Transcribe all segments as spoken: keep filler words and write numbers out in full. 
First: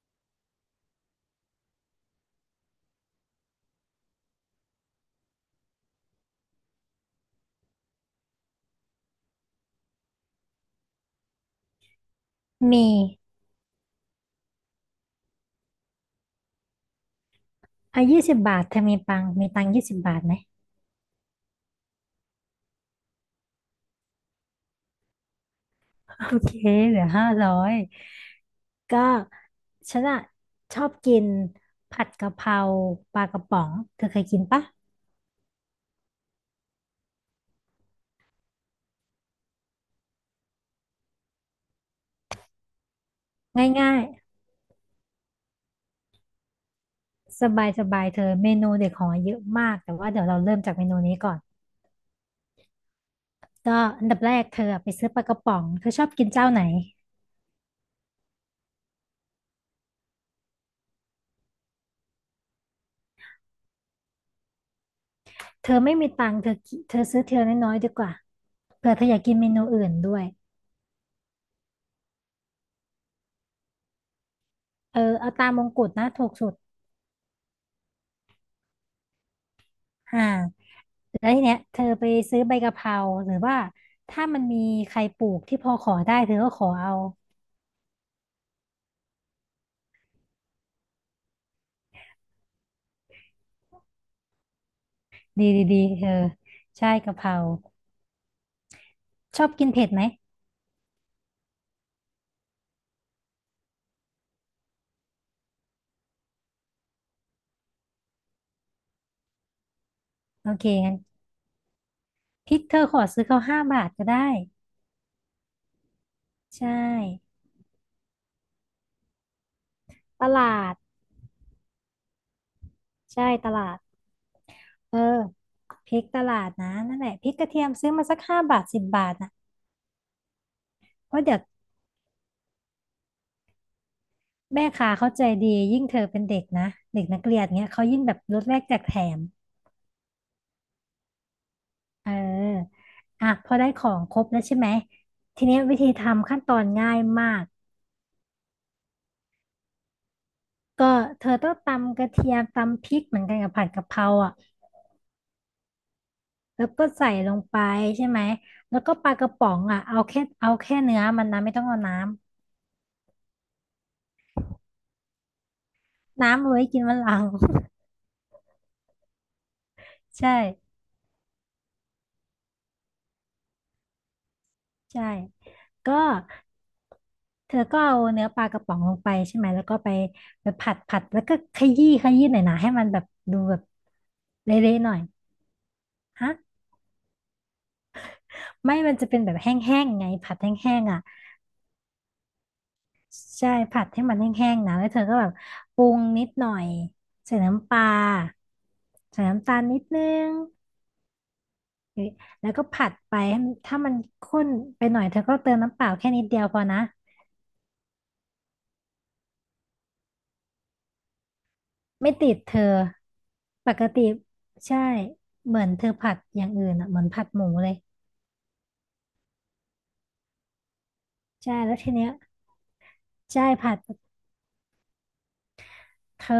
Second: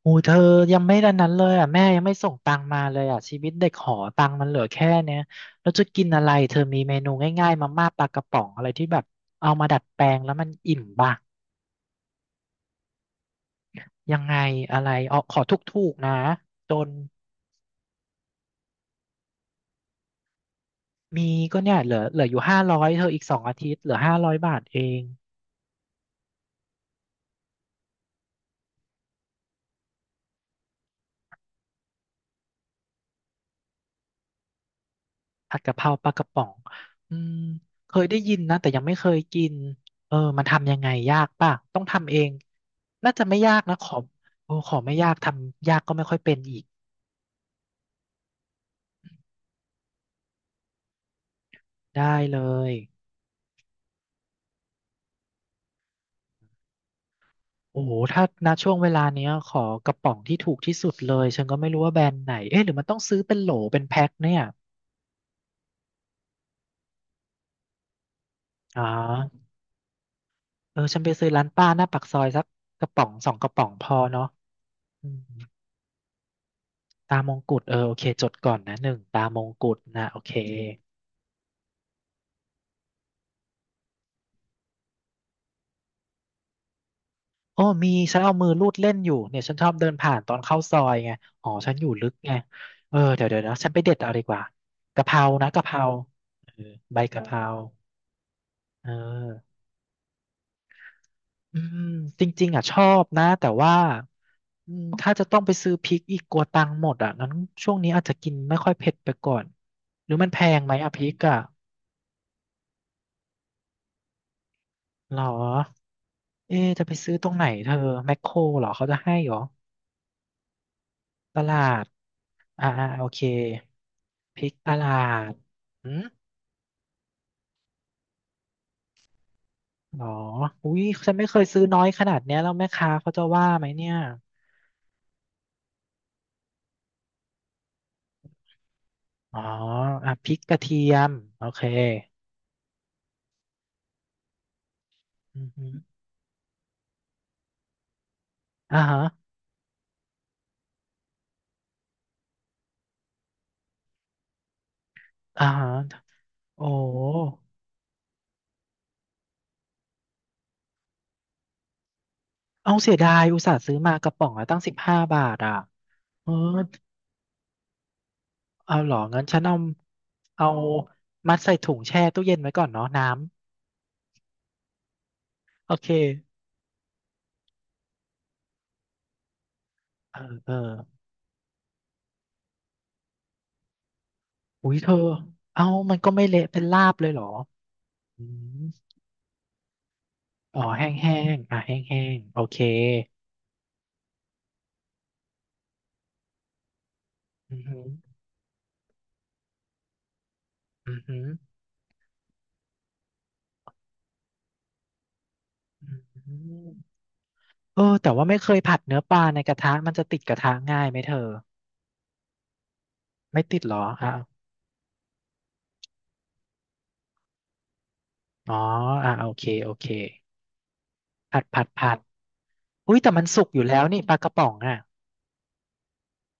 โอ้เธอยังไม่ดันนั้นเลยอ่ะแม่ยังไม่ส่งตังมาเลยอ่ะชีวิตเด็กหอตังมันเหลือแค่เนี้ยแล้วจะกินอะไรเธอมีเมนูง่ายๆมาม่าปลากระป๋องอะไรที่แบบเอามาดัดแปลงแล้วมันอิ่มบ้างมียังไงอะไรเอาขอถูกๆนะจนอ่ะยี่สิบบาทเธอมีปังมีตังยี่สิบบาทไหมมีก็เนี่ยเหลือเหลืออยู่ห้าร้อยเธออีกสองอาทิตย์เหลือห้าร้อยบาทเอง โอเคเหลือห้าร้อยก็ฉันอะชอบกินผัดกะเพราปลากระป๋องเธอเคยกินปะผัดกะเพราปลากระป๋องอืมเคยได้ยินนะแต่ยังไม่เคยกินเออมันทำยังไงยากป่ะต้องทำเองน่าจะไม่ยากนะขง่าอยโอ้ขอไม่ยากทำยากก็ไม่ค่อยเป็นอีกๆสบายสบายเธอเมนูเด็กของเยอะมากแต่ว่าเดี๋ยวเราเริ่มจากเมนูนี้ก่อนได้เลยก็อันดับแรกเธอไปซื้อปลากระป๋องเธอชอบกินเจ้าไหนโอ้โหถ้าณช่วงเวลาเนี้ยขอกระป๋องที่ถูกที่สุดเลยฉันก็ไม่รู้ว่าแบรนด์ไหนเอ๊ะหรือมันต้องซื้อเป็นโหลเป็นแพ็คเนี่ยเธอไม่มีตังค์เธอกิเธอซื้อเทียน้อยๆดีกว่าอ๋เผื่อเธออยากกินอเมนูอื่นด้วยเออฉันไปซื้อร้านป้าหน้าปากซอยสักกระป๋องสองกระป๋องพอเนาะเอออืมเอาตามมงกุฎนะถูกสุดตามงกุฎเออโอเคจดก่อนนะหนึ่งตามงกุฎนะโออ่า เค แล้วทีเนี้ยเธอไปซื้อใบกะเพราหรือว่าถ้ามันมีใครปลูกที่พอขอได้เธอก็ขอเอาโอ้มีฉันเอามือลูดเล่นอยู่เนี่ยฉันชอบเดินผ่านตอนเข้าซอยไงอ๋อฉันอยู่ลึกไงเออเดี๋ยวเดี๋ยวนะฉันไปเด็ดเอาดีกว่ากะเพราดีนะกะดีเพดีราเธอเออใช่ใบกะเพกะเพราราเอชออบกินเผ็ดไหมอืมจริงๆอ่ะชอบนะแต่ว่าอืมถ้าจะต้องไปซื้อพริกอีกกลัวตังค์หมดอ่ะงั้นช่วงนี้อาจจะกินไม่ค่อยเผ็ดไปก่อนหรือมันแพโองเคไหมอ่ะงั้นพริกอ่ะพริกเธอขอซื้อเขาห้าบาทก็ได้หรอใชเอ๊ะจะไปซื้อตร่งไหนเธอแมคโครเหรอเขาจะให้เหรอตลาดตลาด อ่าอ่าโอเคใช่ตลาดพริกตเออลาดอืพริมกตลาดนะนั่นแหละพริกกระเทียมซื้อมาสักห้าบาทสิบบาทนะหรออุ้ยฉัเพนราะไม่เคเดี๋ยวยซื้อน้อยขนาดเนี้ยแล้วแม่ค้าเขาจะว่าไหมเนี่ย แม่ค้าเขาใจดียิ่งเธอเป็นเด็กนะเด็กนักเรียนเงี้ยเขายิ่งแบบลดแลกแจกแถม อ๋ออ่ะพริกกระเทียมโอเคเอออ่ะพอได้ของครบแล้วใช่ไหมทีอือเนี้ยฮึวิธีทำขั้นตอนง่ายมากอ่าฮะก็เธอต้องตำกระเทียมตำพริกเหมือนกันกับผัดกะเพราอ่ะอ่าฮะโอ้แล้วก็ใส่ลงไปใช่ไหมแล้วก็ปลากระป๋องอ่ะเอาแค่เอาแค่เนื้อมันนะไม่ต้องเอาน้ำเอาเสียดายอุตส่าห์ซื้อมากระป๋องละตั้งสิบห้าบาทอ่ะ เออน้ำเอาไว้กินวันหลัง เอาเหรองั้นฉันเอา ใช่เอามัดใส่ถุงแช่ตู้เย็นไว้ก่อนเนาะน้ใช่ำโอเคก็เธอก็เอาเนื้อปลากระป๋องลงไปใช่ไหมแล้วก็ไปเออไปเออผัดผัดแล้วก็ขยี้ขยี้หน่อยนะให้มันแบบดูแบบอุ้เละยๆเธหน่ออยเอามันก็ไม่ฮะ เละเป็นลาบเลยเหรออืม ไม่มันจะเป็นแบบแห้งๆไงผัดแหอ๋อ้งแห้ๆงอ่ะแห้งอ่ะแห้งแห้งโอเคใช่ผัดให้มันแห้งๆนะแล้วเธอก็แบบปรุงนิดหน่อยใส่อือน้ำปหืลาอใส่น้ำตาลนิดนึงอือหือหรือแล้วก็ผัดไปให้มันถ้ามันข้นไปหน่อยเธอก็เติมน้ำเปล่าแค่อืนิอดหืเดียวพออนะเออแต่ว่าไม่เคยผัดเนื้อปลาในกระทะมันจะติดกระทะง่ายไหมเธอไม่ติดเธอไม่ติดปเหรอกติอ่ะใช่เหมือนเธอผัดอย่างอื่นอ่ะเหมือนผัดหมูเลยอ๋ออ่ะโอเคโอเคผัดใช่ผัดแล้วทีผัดเนี้ยอุ้ยแต่มันสุใช่กอยู่ผัแล้ดวนี่ปลากระป๋องอ่ะเธอ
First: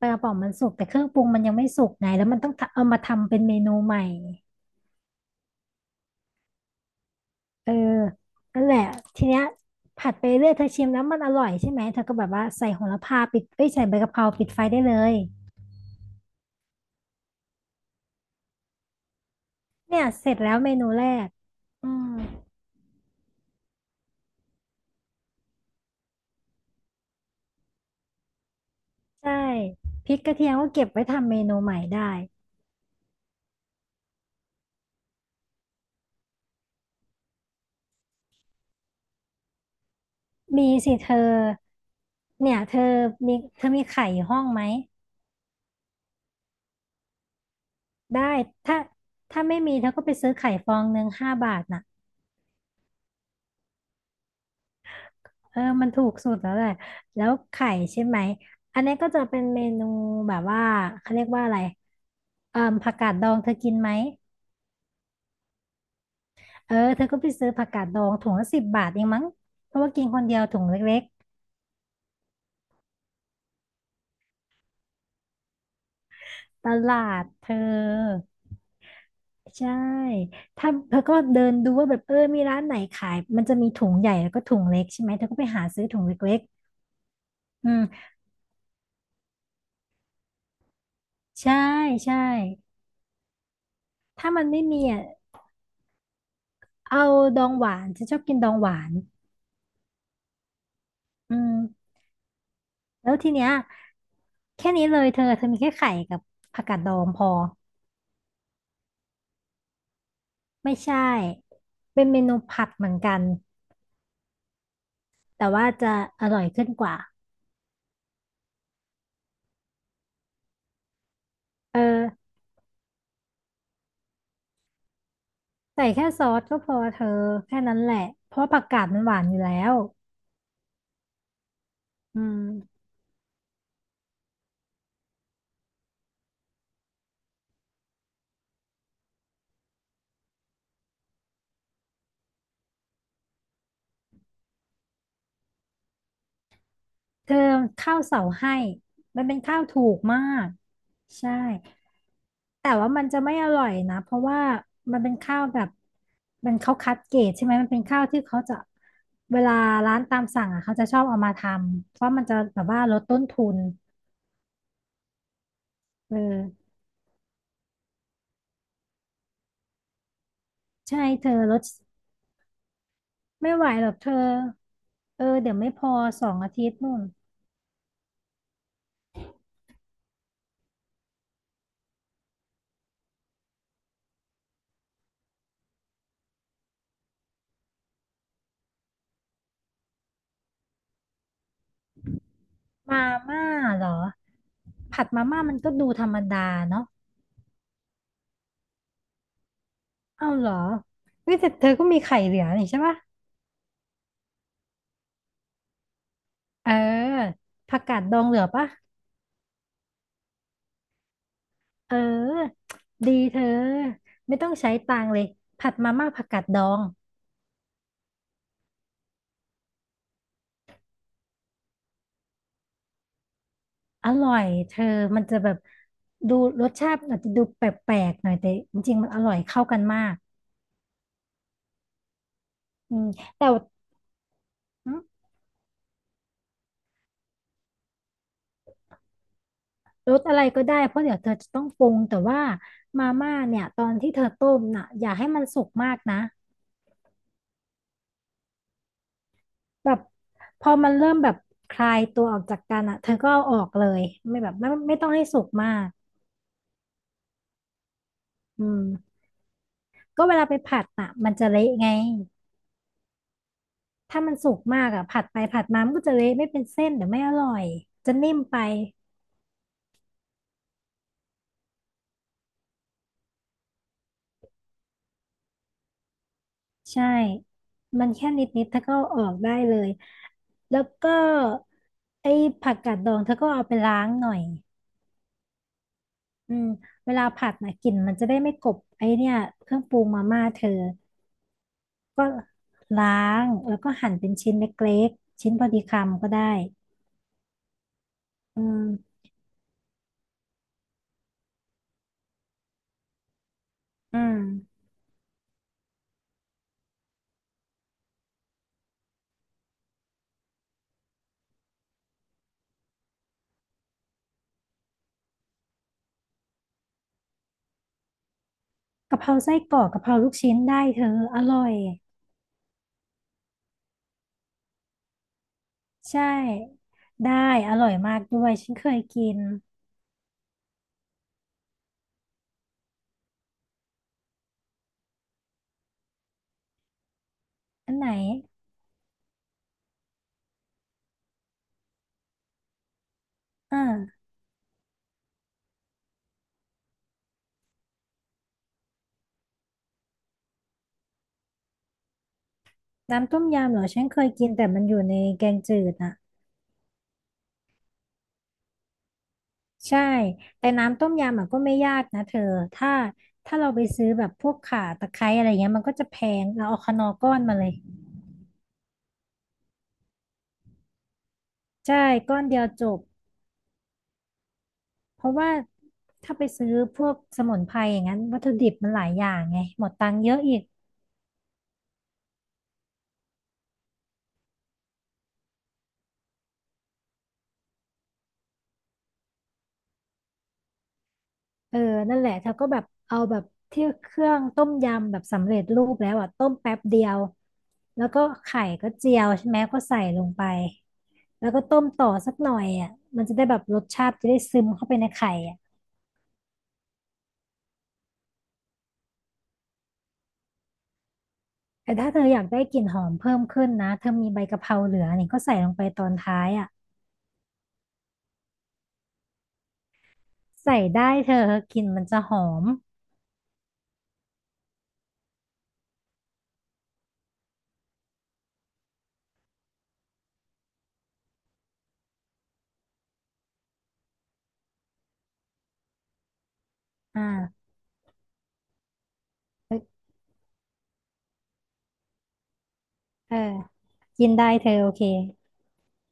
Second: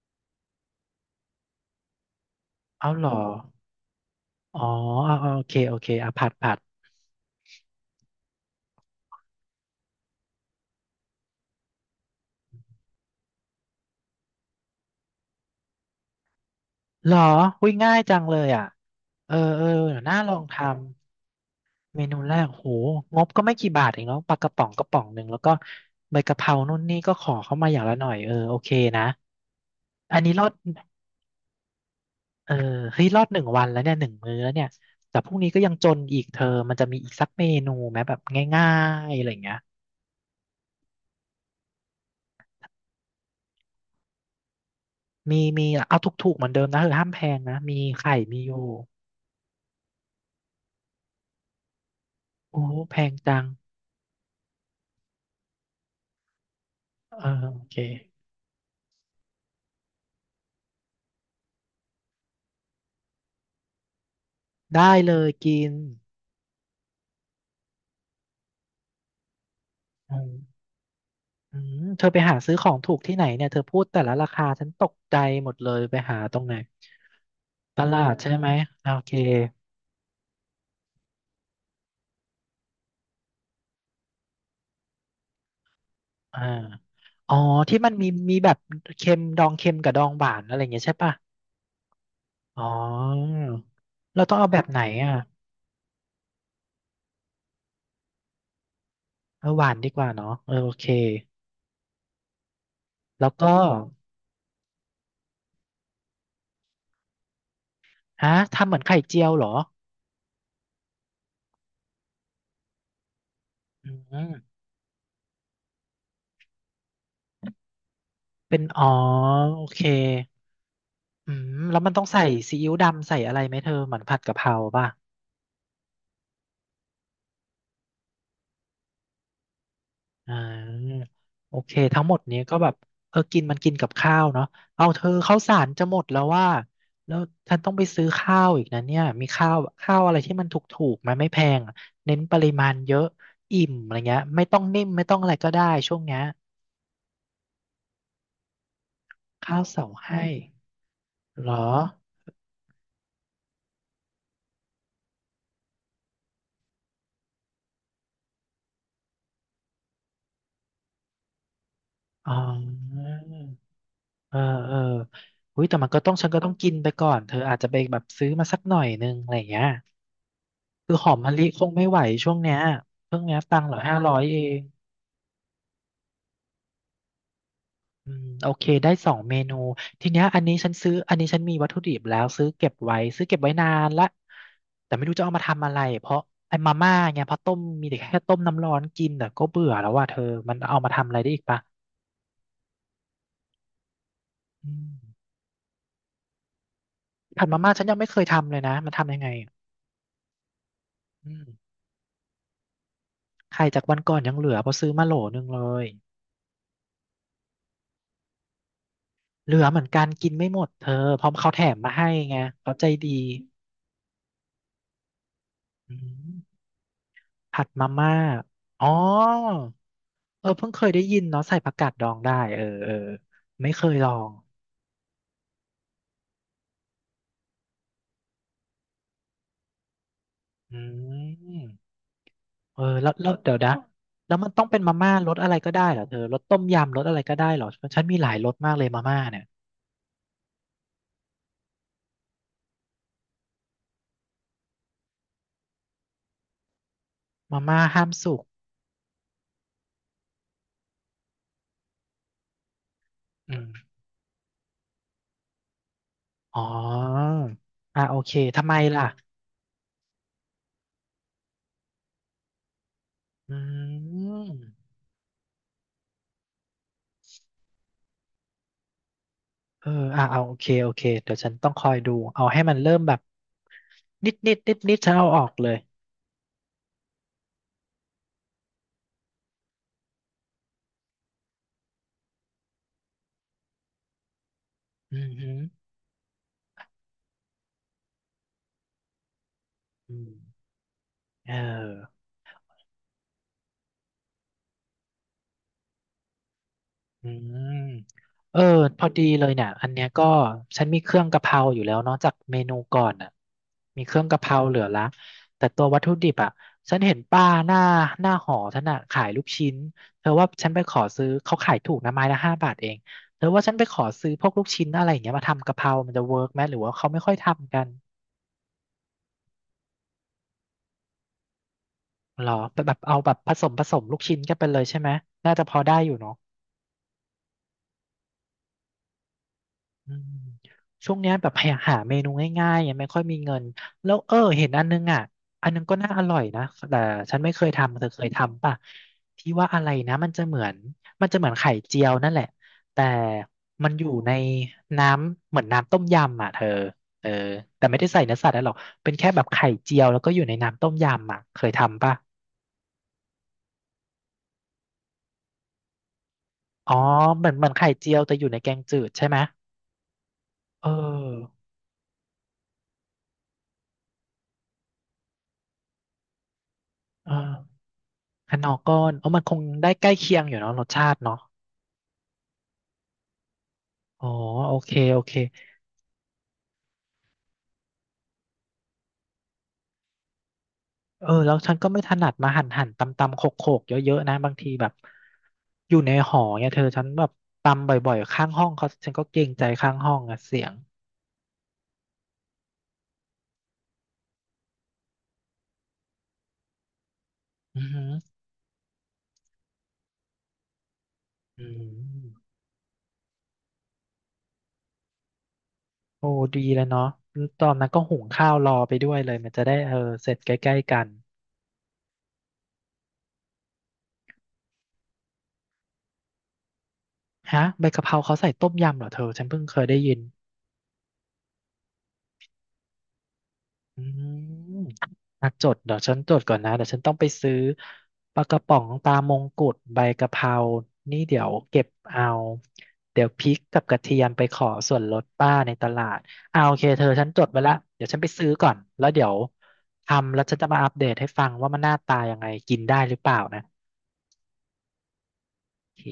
ปลากระป๋องมันสุกแต่เครื่องปรุงมันยังไม่สุกไงแล้วมันต้องทำเอาเอามาเหรอทำเป็นเมนูใหม่ อ๋ออ่ะอ่ะโอเคโอเคอ่ะผัดผัดเออนั่นแหละทีเนี้ยผัดไปเรื่อยเธอชิมแล้วมันอร่อยใช่ไหมเธอก็แบบว่าใส่โหระพาปิดเอ้ยใส่ใบกะเพราปิดไฟได้เลยเหรออุ้ยง่ายจังเลยอ่ะเออเออเดี๋เนี่ยวยน่าเสลร็อจงแล้วทำ เมนูแรกอืเมมนูแรกโหงบก็ไม่กี่บาทเองเนาะปลากระป๋องกระป๋องหนึ่งแล้วก็ใบกะเพรานู่นนี่ก็ขอเข้ามาอย่างละหน่อยเออโอเคนะใช่พริอักนกนี้ระรอเทียดมก็เก็บไว้ทำเมนูใหม่ได้เออเฮ้ยรอดหนึ่งวันแล้วเนี่ยหนึ่งมื้อแล้วเนี่ยแต่พรุ่งนี้ก็ยังจนอีกเธอมันจะมีอีกสักเมนูไหมแบบง่ายๆอะไรอย่างเงี้ยมีสิเธอเนี่ยเธอมีเธอมีไข่อยู่ห้องไหมมีมีเอาถูกๆเหมือนเดิมนะเออห้ามแพงนะมีไข่ได้มีอยู่ถ้าถ้าไม่มีเธอก็ไปซื้อไข่ฟองหนึ่งห้าบาทน่ะ โอ้แพงจังเออมันถูกสุดแล้วแหละเอแล้อวโอไข่เคใช่ไหม อันนี้ก็จะเป็นเมนูแบบว่าเขาเรียกว่าอะไรเอ่อผักกาดดองเธอกินไหมได้เลยกินเออเธอก็ไปซื้อผักกาดดองถุงละสิบบาทเองมั้งเพราะว่ากินอืคนม เดียวถุงเล็กอืมเธอไปหาซื้อของถูกที่ไหนเนี่ยเธอพูดแต่ละราคาฉันตกใจหมดเลยไปหาตรงไหนๆตลาดเธตลาดอใช่ไหมโอเคใช่ถ้าเธอก็เดินดูว่าแบบเออมีร้านไหนขายมันจะมีถุงใหญ่แล้วก็ถุงเล็กใช่ไหมเธอก็ไปหาซื้อถุงเล็อ่ากอ๋อๆอืที่มมันมีมีแบบเค็มดองเค็มกับดองหวานอะไรอย่างเงี้ยใช่ป่ะใช่ใช่อ๋อเราถ้าต้องมัเอานแบไม่บไหนมีอ่ะอ่ะเอาดองหวานฉันชอบกินดองหวาน เอาหวานดีกว่าเนาะเออโอเคอืมแล้วแล้ทีวเนี้ก็ยแค่นี้เลยเธอเธอมีแค่ไข่กับผักกาดดองพอฮะทำเหมือนไข่เจียวเหรอไม่ใช่เป็นเมนูผัดเหมือนกันอืมแต่ว่าจะอร่อยขึ้นกว่าเป็นอ๋อโอเคอืมแล้เอวมันต้องใส่อซีอิ๊วดำใส่อะไรไหมเธอเหมือนผัดกะเพราป่ะ ใส่แค่ซอสก็พอเธอแค่นั้นแหละเพราะผักกาดมันหวานอยู่แล้วอ่าโอเคทั้งหมอืดม นี้ก็แบบเออกินมันกินกับข้าวเนาะเอาเธอข้าวสารจะหมดแล้วว่าแล้วฉันต้องไปซื้อข้าวอีกนะเนี่ยมีข้าวข้าวอะไรที่มันถูกๆไหมไม่แพงอะเน้นปริมาณเยอะอิ่มอะไรเงี้ยไม่ต้องนิ่มไม่ต้องอะไรก็ได้ช่วงเนี้ยเธอข้าวเสาให้มันเป็นข้าข้าววถูเสากมาให้กใช่เหรอแต่ว่ามันจะไม่อร่อยนะเพราะว่ามันเป็นข้าวแบบมันเขาคัดเกรดใช่ไหมมันเป็นข้าวที่เขาจะเวลาร้านตามสั่งอ่ะเขาจะชอบเอามาทำเพราะมันอ๋อจะแบบว่าลดต้นทุนเออเอออุ้ยแต่มันก็ต้อเองฉันก็ต้องกิอนไปก่อนเธออาจจะไปแบบซื้อมาสักหน่อยนึงอะไรเงี้ยคือใช่หอมเธมะอลิลคดงไม่ไหวช่วงเนี้ยเพิ่งเนี้ยไม่ตังไหวค์เหลือหรอกห้าเธร้ออยเอง เออเดี๋ยวไม่พอสองอาทิตย์นู่นอืมโอเคได้สองเมนูทีเนี้ยอันนี้ฉันซื้ออันนี้ฉันมีวัตถุดิบแล้วซื้อเก็บไว้ซื้อเก็บไว้นานละแต่ไม่รู้จะเอามาทำอะไรเพราะไอ้มาม่าไงพอต้มมีแต่แค่ต้มน้ำร้อนกินแต่ก็เบื่อแล้วว่าเธอมันเอามาทำอะไรได้อีกปะมาม่าเหรออืมผัดมาม่ามันก็ดูธรรมดาเนาะผัดมาม่าฉันยังไม่เคยทำเลยนะมันทำยังไงอะเอ้าเหรอเฮ้อืยมแต่เธอก็มีไข่เหลือนี่ใช่ปะ ไข่จากวันก่อนยังเหลือเพราะซื้อมาโหลนึงเลยเออผักกาดดองเหลือปะเหลือเหมือนกันกินไม่หมดเธอเพราะเขาแถมมาเให้ไงออเขาใจดีดีเธอไม่ต้องใช้ตังค์เลยผัดมาอืม่าผักมกาดดองผัดมาม่าอ๋อ เออเพิ่งเคยได้ยินเนาะใส่ผักกาดดองได้เออเออไม่เคยลออร่งอยเธอมันจะแบบดูรสชาติอาจจะดูแปลกๆหน่อยแต่จริงๆมันอร่อยเข้ากันมากอืมเอออืมแล้วแล้วแต่เดี๋ยวว่านะแล้วมันต้องเป็นอืมามม่ารสอะไรก็ได้เหรอเธอรสต้มยำรสอะไรก็ได้เหรอฉันมีหลายรสมากเลยมาม่าเนี่ยรสอะไรก็ได้เพราะเดี๋ยวเธอจะต้องปรุงแต่ว่ามาม่าเนี่ยตอนที่เธอต้มน่ะอย่าให้มันสุกมากนะมาม่าห้ามสุกแบบพอมันเริ่มแบบคลายตัวออกจากกันอ่ะเธอก็เอาออือกเลมยไม่แบบไม่ไม่ต้องให้สุกมากอ๋ออ่ะโอเคอืทำไมล่ะม ก็เวลาไปผัดอ่ะมันจะเละไง อืถ้ามันมสุกมากอ่ะผัดไปผัดมามันก็จะเละไม่เป็นเส้นเดี๋ยวไม่อร่อย จะนิ่มไปเอออ่ะเอาโอเคโอเคเดี๋ยวฉันต้องคอยดูเอาให้มันเริ่มแบบนิดนิดนิดนิดฉันเอาออกเลยใช่ มันแค่นิดนิดเธอก็เอาออกได้เลย แล้วก็ไอ้ผักกาดดองเธอก็เอาไปล้างหน่อยอืมฮึอืมเวลาผัดนะกลิ่นมันจะได้ไม่กบไอ้เนี่ยเครื่องปรุงอืมามม่าเธอเออ ก็ล้างแล้วก็หั่นเป็นชิ้นเล็กๆชิ้นพอดีคำก็ได้อืมเอออืพอมดีเลยเนี่ยอันเนี้ยก็ฉันมีเครื่องกะเพราอยู่แล้วเนาะจากเมนูก่อนอ่ะมีเคอืรื่องมกะเพราเหลือละแต่ตัววัตถุดิบอ่ะฉันเห็นป้าหน้าหน้าหอฉันอ่ะขายลูกชิ้นเธอว่าฉันไปขอซื้อเขาขายถูกนะไม้ละห้าบาทเองเธอว่าฉันไปขอซื้อพวกลูกชิ้นอะไรอย่างเงี้ยมาทำกะเพรามันจะเวิร์กไหมหรือว่าเขาไม่ค่อยทำกันกะเพราไส้กรอกกะเพราลูกชิ้นได้เธออร่อย หรอแบบเอาแบบผสมผสมลูกชิ้นกันไปเลยใช่ไหมน่าจะพอได้อยู่ใช่เนาะ ได้อร่อยมากด้วยฉันเคยกินอืมช่วงเนี้ยแบบหาหาเมนูง่ายๆยังไม่ค่อยมีเงินแล้วเออเห็นอันนึงอ่ะอันนึงก็น่าอร่อยนะแต่ฉันไม่เคยอันทำเธไหนอเคยทำป่ะที่ว่าอะไรนะมันจะเหมือนมันจะเหมือนไข่เจียวนั่นแหละแต่มันอยู่อ่าในน้ำเหมือนน้ำต้มยำอ่ะเธอเออแต่ไม่ได้ใส่เนื้อสัตว์อะไรหรอกเป็นแค่แบบไข่เจียวแล้วก็อยู่ในน้ำต้มยำอ่ะเคยทำป่ะน้ำต้มยำเหรอฉันเคยกินแต่มันอยู่ในแกงจืดอะอ๋อเหมือนเหมือนไข่เจียวแต่อยู่ในแกงจืดใช่ไหมใช่แต่เอน้ำต้มยำอะอก็ไม่ยากนะเธอถ้าถ้าเราไปซื้อแบบพวกข่าตะไคร้อะไรเงี้ยมันก็จะแพงเราเอาคนอก้เออนอ มาเลยคะนอก้อนเออมันคงได้ใกล้เคียงอยู่เนาะรสชาติเนาะใช่ก้อนเดียวจบอ๋อโอเคโอเพเคราะว่าถ้าไปซื้อพวกสมุนไพรอย่างนั้นวัตถุดิบมันหลายอย่างไงหมดตังค์เยอะอีก เออแล้วฉันก็ไม่ถนัดมาหั่นหั่นตำตำโขกโขกเยอะๆนะบางทีแบบอยู่ในหอเนี่ยเธอฉันแบบตำบ่อยๆข้างห้องเขาฉันก็เกรงใจข้างห้องอะเสียงเออนั่นแหละเธอก็แบบเอาแบบที่เครื่องต้มยำแบบสำเร็จรูปแล้วอ่ะต้มแป๊บเดียวอือหืแล้วอก็ไข่ก็เจียวใช่ไหมก็ใส่ลงไปแล้วก็อืต้มต่อมสักหน่อยอ่ะมันจะได้แบบรสชาติจะได้ซึมเข้าไปในไข่อ่ะโอ้ดีเลยเนาะตอนนั้นก็หุงข้าวรอไปด้วยเลยมันจะได้เออเสร็จใกล้ๆกันแต่ถ้าเธออยากได้กลิ่นหอมเพิ่มขึ้นนะเธอมีใบกะเพราเหลือนี่ก็ใส่ลงไปตอนท้ายอ่ะฮะใบกะเพราเขาใส่ต้มยำเหรอเธอฉันเพิ่งเคยได้ยิน ใส่ได้เธอกลิ่นมันจะหอมอืมนักจดเดี๋ยวฉันจดก่อนนะเดี๋ยวฉันต้องไปซื้อปลากระป๋องปลามงกุฎใบกะเพรานี่เดี๋ยวเก็บเอา เดี๋ยวพริกกับกระเทียมไปขอส่วนลดป้าในตลาดเอาโอเคเธอฉันจดไว้อ่าละเดี๋ยวฉันไปซื้อก่อนแล้วเดี๋ยวทำแล้วฉันจะมาอัปเดตให้ฟังว่ามันหน้าตายังไงกินได้หรือเปเอล่าอนะกินได้เธอโอเคโอเค